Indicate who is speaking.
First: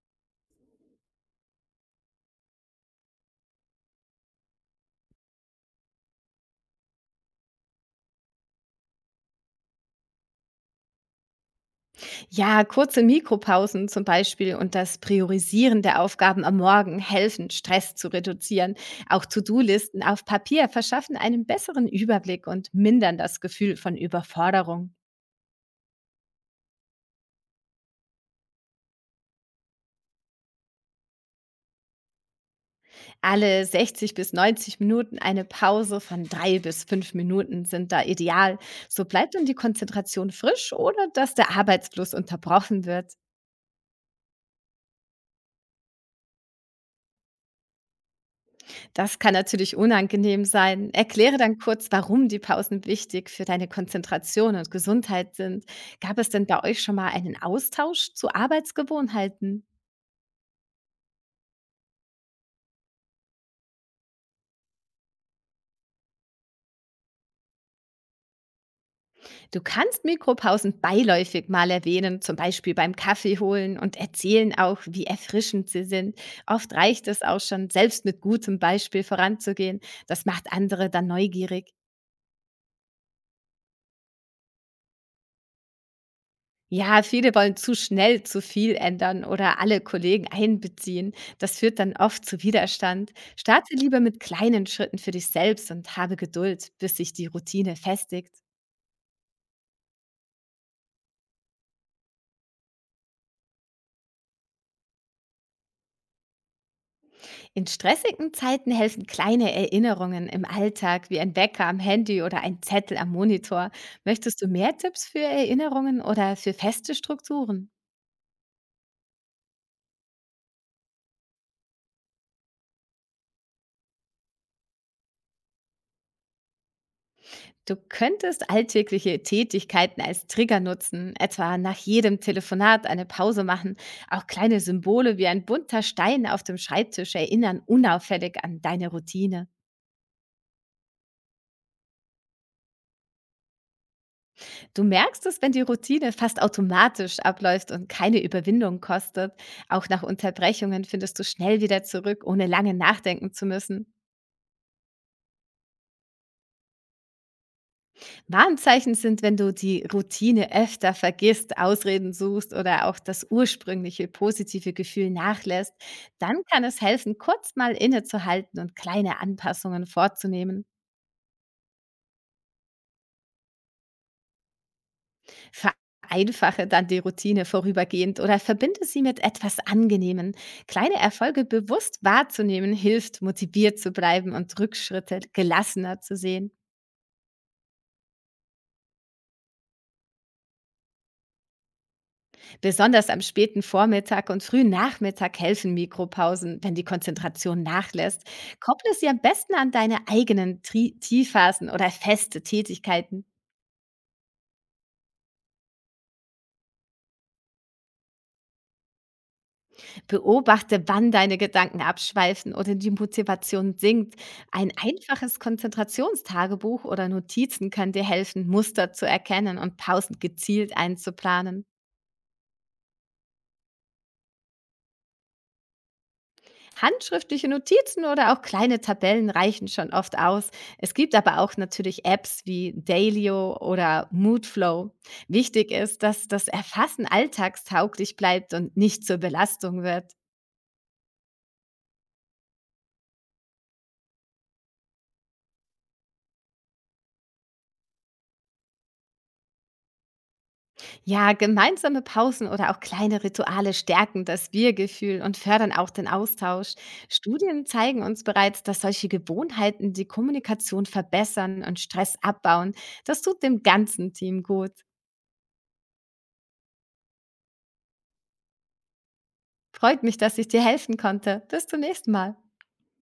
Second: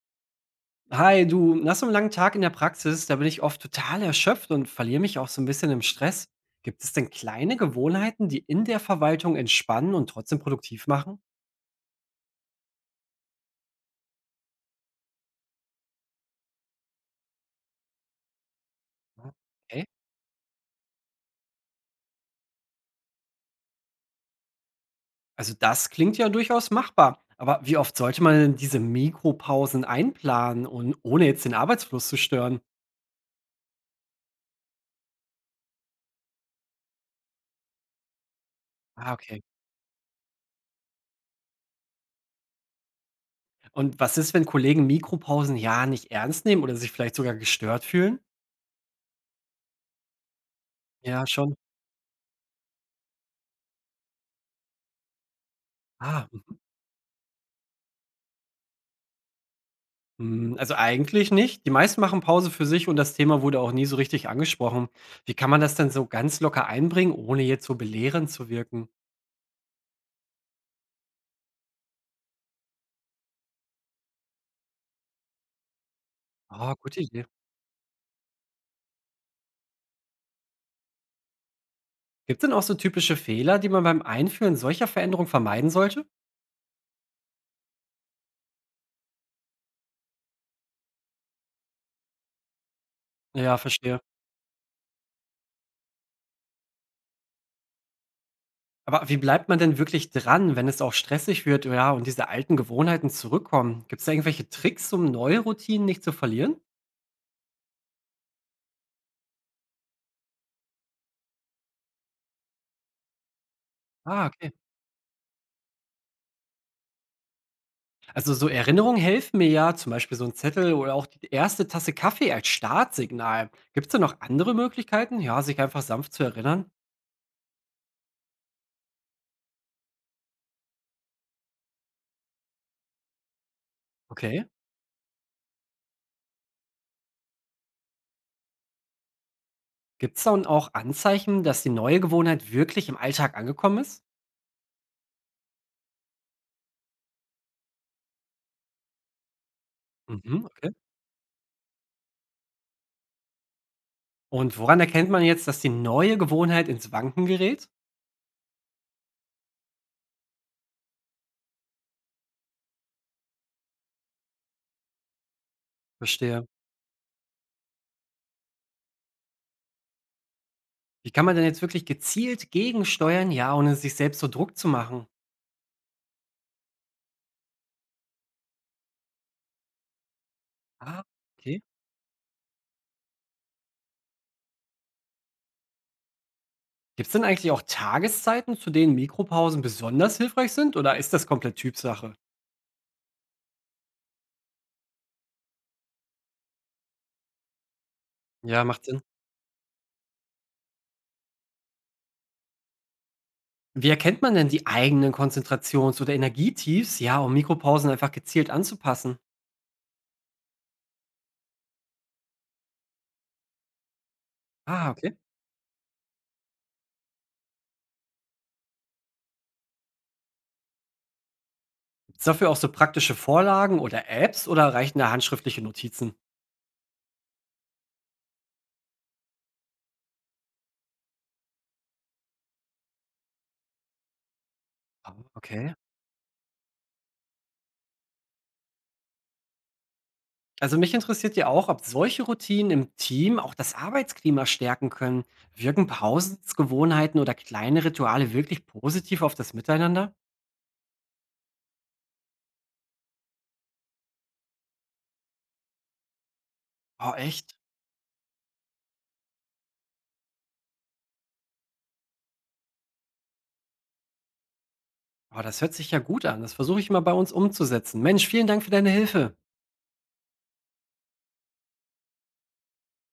Speaker 1: Hi, du, nach so einem langen Tag in der Praxis, da bin ich oft total erschöpft und verliere mich auch so ein bisschen im Stress. Gibt es denn kleine Gewohnheiten, die in der Verwaltung entspannen und trotzdem produktiv machen?
Speaker 2: Ja, kurze Mikropausen zum Beispiel und das Priorisieren der Aufgaben am Morgen helfen, Stress zu reduzieren. Auch
Speaker 1: Ja. Okay.
Speaker 2: To-Do-Listen auf Papier verschaffen einen besseren Überblick und mindern das Gefühl von Überforderung.
Speaker 1: Also das klingt ja durchaus machbar. Aber wie oft sollte man denn diese Mikropausen einplanen und ohne jetzt den Arbeitsfluss zu stören?
Speaker 2: Alle 60 bis 90 Minuten eine Pause von 3 bis 5 Minuten sind da ideal. So bleibt
Speaker 1: Okay.
Speaker 2: dann die Konzentration frisch, ohne dass der Arbeitsfluss unterbrochen wird.
Speaker 1: Und was ist, wenn Kollegen Mikropausen ja nicht ernst nehmen oder sich vielleicht sogar gestört fühlen?
Speaker 2: Das kann natürlich unangenehm sein.
Speaker 1: Ja,
Speaker 2: Erkläre
Speaker 1: schon.
Speaker 2: dann kurz, warum die Pausen wichtig für deine Konzentration und Gesundheit sind. Gab
Speaker 1: Ah,
Speaker 2: es denn bei euch schon mal einen Austausch zu Arbeitsgewohnheiten?
Speaker 1: Hm, also eigentlich nicht. Die meisten machen Pause für sich und das Thema wurde auch nie so richtig angesprochen. Wie kann man das denn so ganz locker einbringen, ohne jetzt so belehrend zu wirken?
Speaker 2: Du kannst Mikropausen beiläufig mal erwähnen, zum Beispiel beim Kaffee holen und erzählen auch, wie erfrischend sie sind. Oft
Speaker 1: Gute
Speaker 2: reicht es
Speaker 1: Idee.
Speaker 2: auch schon, selbst mit gutem Beispiel voranzugehen. Das macht andere dann neugierig.
Speaker 1: Gibt es denn auch so typische Fehler, die man beim Einführen solcher Veränderungen vermeiden sollte?
Speaker 2: Ja, viele wollen zu schnell zu viel ändern oder alle Kollegen einbeziehen. Das führt dann oft zu Widerstand.
Speaker 1: Ja,
Speaker 2: Starte lieber
Speaker 1: verstehe.
Speaker 2: mit kleinen Schritten für dich selbst und habe Geduld, bis sich die Routine festigt.
Speaker 1: Aber wie bleibt man denn wirklich dran, wenn es auch stressig wird, ja, und diese alten Gewohnheiten zurückkommen? Gibt's da irgendwelche Tricks, um neue Routinen nicht zu verlieren?
Speaker 2: In stressigen Zeiten helfen kleine Erinnerungen im Alltag, wie ein Wecker am Handy oder ein Zettel am Monitor. Möchtest du
Speaker 1: Okay.
Speaker 2: mehr Tipps für Erinnerungen oder für feste Strukturen?
Speaker 1: Also so Erinnerungen helfen mir ja, zum Beispiel so ein Zettel oder auch die erste Tasse Kaffee als Startsignal. Gibt es da noch andere Möglichkeiten, ja, sich einfach sanft zu erinnern?
Speaker 2: Du könntest alltägliche Tätigkeiten als Trigger nutzen, etwa nach jedem Telefonat eine Pause machen. Auch
Speaker 1: Okay.
Speaker 2: kleine Symbole wie ein bunter Stein auf dem Schreibtisch erinnern unauffällig an deine Routine.
Speaker 1: Gibt es dann auch Anzeichen, dass die neue Gewohnheit wirklich im Alltag angekommen ist?
Speaker 2: Du merkst es, wenn die Routine fast automatisch abläuft und keine Überwindung kostet. Auch nach
Speaker 1: Mhm, okay.
Speaker 2: Unterbrechungen findest du schnell wieder zurück, ohne lange nachdenken zu müssen.
Speaker 1: Und woran erkennt man jetzt, dass die neue Gewohnheit ins Wanken gerät?
Speaker 2: Warnzeichen sind, wenn du die Routine öfter vergisst, Ausreden suchst oder auch das ursprüngliche positive Gefühl nachlässt, dann
Speaker 1: Verstehe.
Speaker 2: kann es helfen, kurz mal innezuhalten und kleine Anpassungen vorzunehmen.
Speaker 1: Wie kann man denn jetzt wirklich gezielt gegensteuern, ja, ohne sich selbst so Druck zu machen?
Speaker 2: Vereinfache dann die Routine vorübergehend oder verbinde sie mit etwas Angenehmem. Kleine
Speaker 1: Ah,
Speaker 2: Erfolge
Speaker 1: okay.
Speaker 2: bewusst wahrzunehmen hilft, motiviert zu bleiben und Rückschritte gelassener zu sehen.
Speaker 1: Gibt es denn eigentlich auch Tageszeiten, zu denen Mikropausen besonders hilfreich sind, oder ist das komplett Typsache?
Speaker 2: Besonders am späten Vormittag und frühen Nachmittag helfen Mikropausen, wenn die Konzentration nachlässt.
Speaker 1: Ja, macht
Speaker 2: Kopple
Speaker 1: Sinn.
Speaker 2: sie am besten an deine eigenen Tiefphasen oder feste Tätigkeiten.
Speaker 1: Wie erkennt man denn die eigenen Konzentrations oder Energietiefs, ja, um Mikropausen einfach gezielt anzupassen?
Speaker 2: Beobachte, wann deine Gedanken abschweifen oder die Motivation sinkt. Ein
Speaker 1: Okay.
Speaker 2: einfaches Konzentrationstagebuch oder Notizen kann dir helfen, Muster zu erkennen und Pausen gezielt einzuplanen.
Speaker 1: Gibt's dafür auch so praktische Vorlagen oder Apps oder reichen da handschriftliche Notizen?
Speaker 2: Handschriftliche Notizen oder auch kleine Tabellen reichen schon oft aus. Es gibt aber auch natürlich Apps wie Dailyo oder Moodflow. Wichtig
Speaker 1: Okay.
Speaker 2: ist, dass das Erfassen alltagstauglich bleibt und nicht zur Belastung wird.
Speaker 1: Also mich interessiert ja auch, ob solche Routinen im Team auch das Arbeitsklima stärken können. Wirken Pausensgewohnheiten oder kleine Rituale wirklich positiv auf das Miteinander?
Speaker 2: Ja, gemeinsame Pausen oder auch kleine Rituale stärken das Wir-Gefühl und fördern auch den Austausch.
Speaker 1: Oh, echt?
Speaker 2: Studien zeigen uns bereits, dass solche Gewohnheiten die Kommunikation verbessern und Stress abbauen. Das tut dem ganzen Team gut.
Speaker 1: Oh, das hört sich ja gut an. Das versuche ich mal bei uns umzusetzen. Mensch, vielen Dank für deine Hilfe.
Speaker 2: Freut mich, dass ich dir helfen konnte. Bis zum nächsten Mal.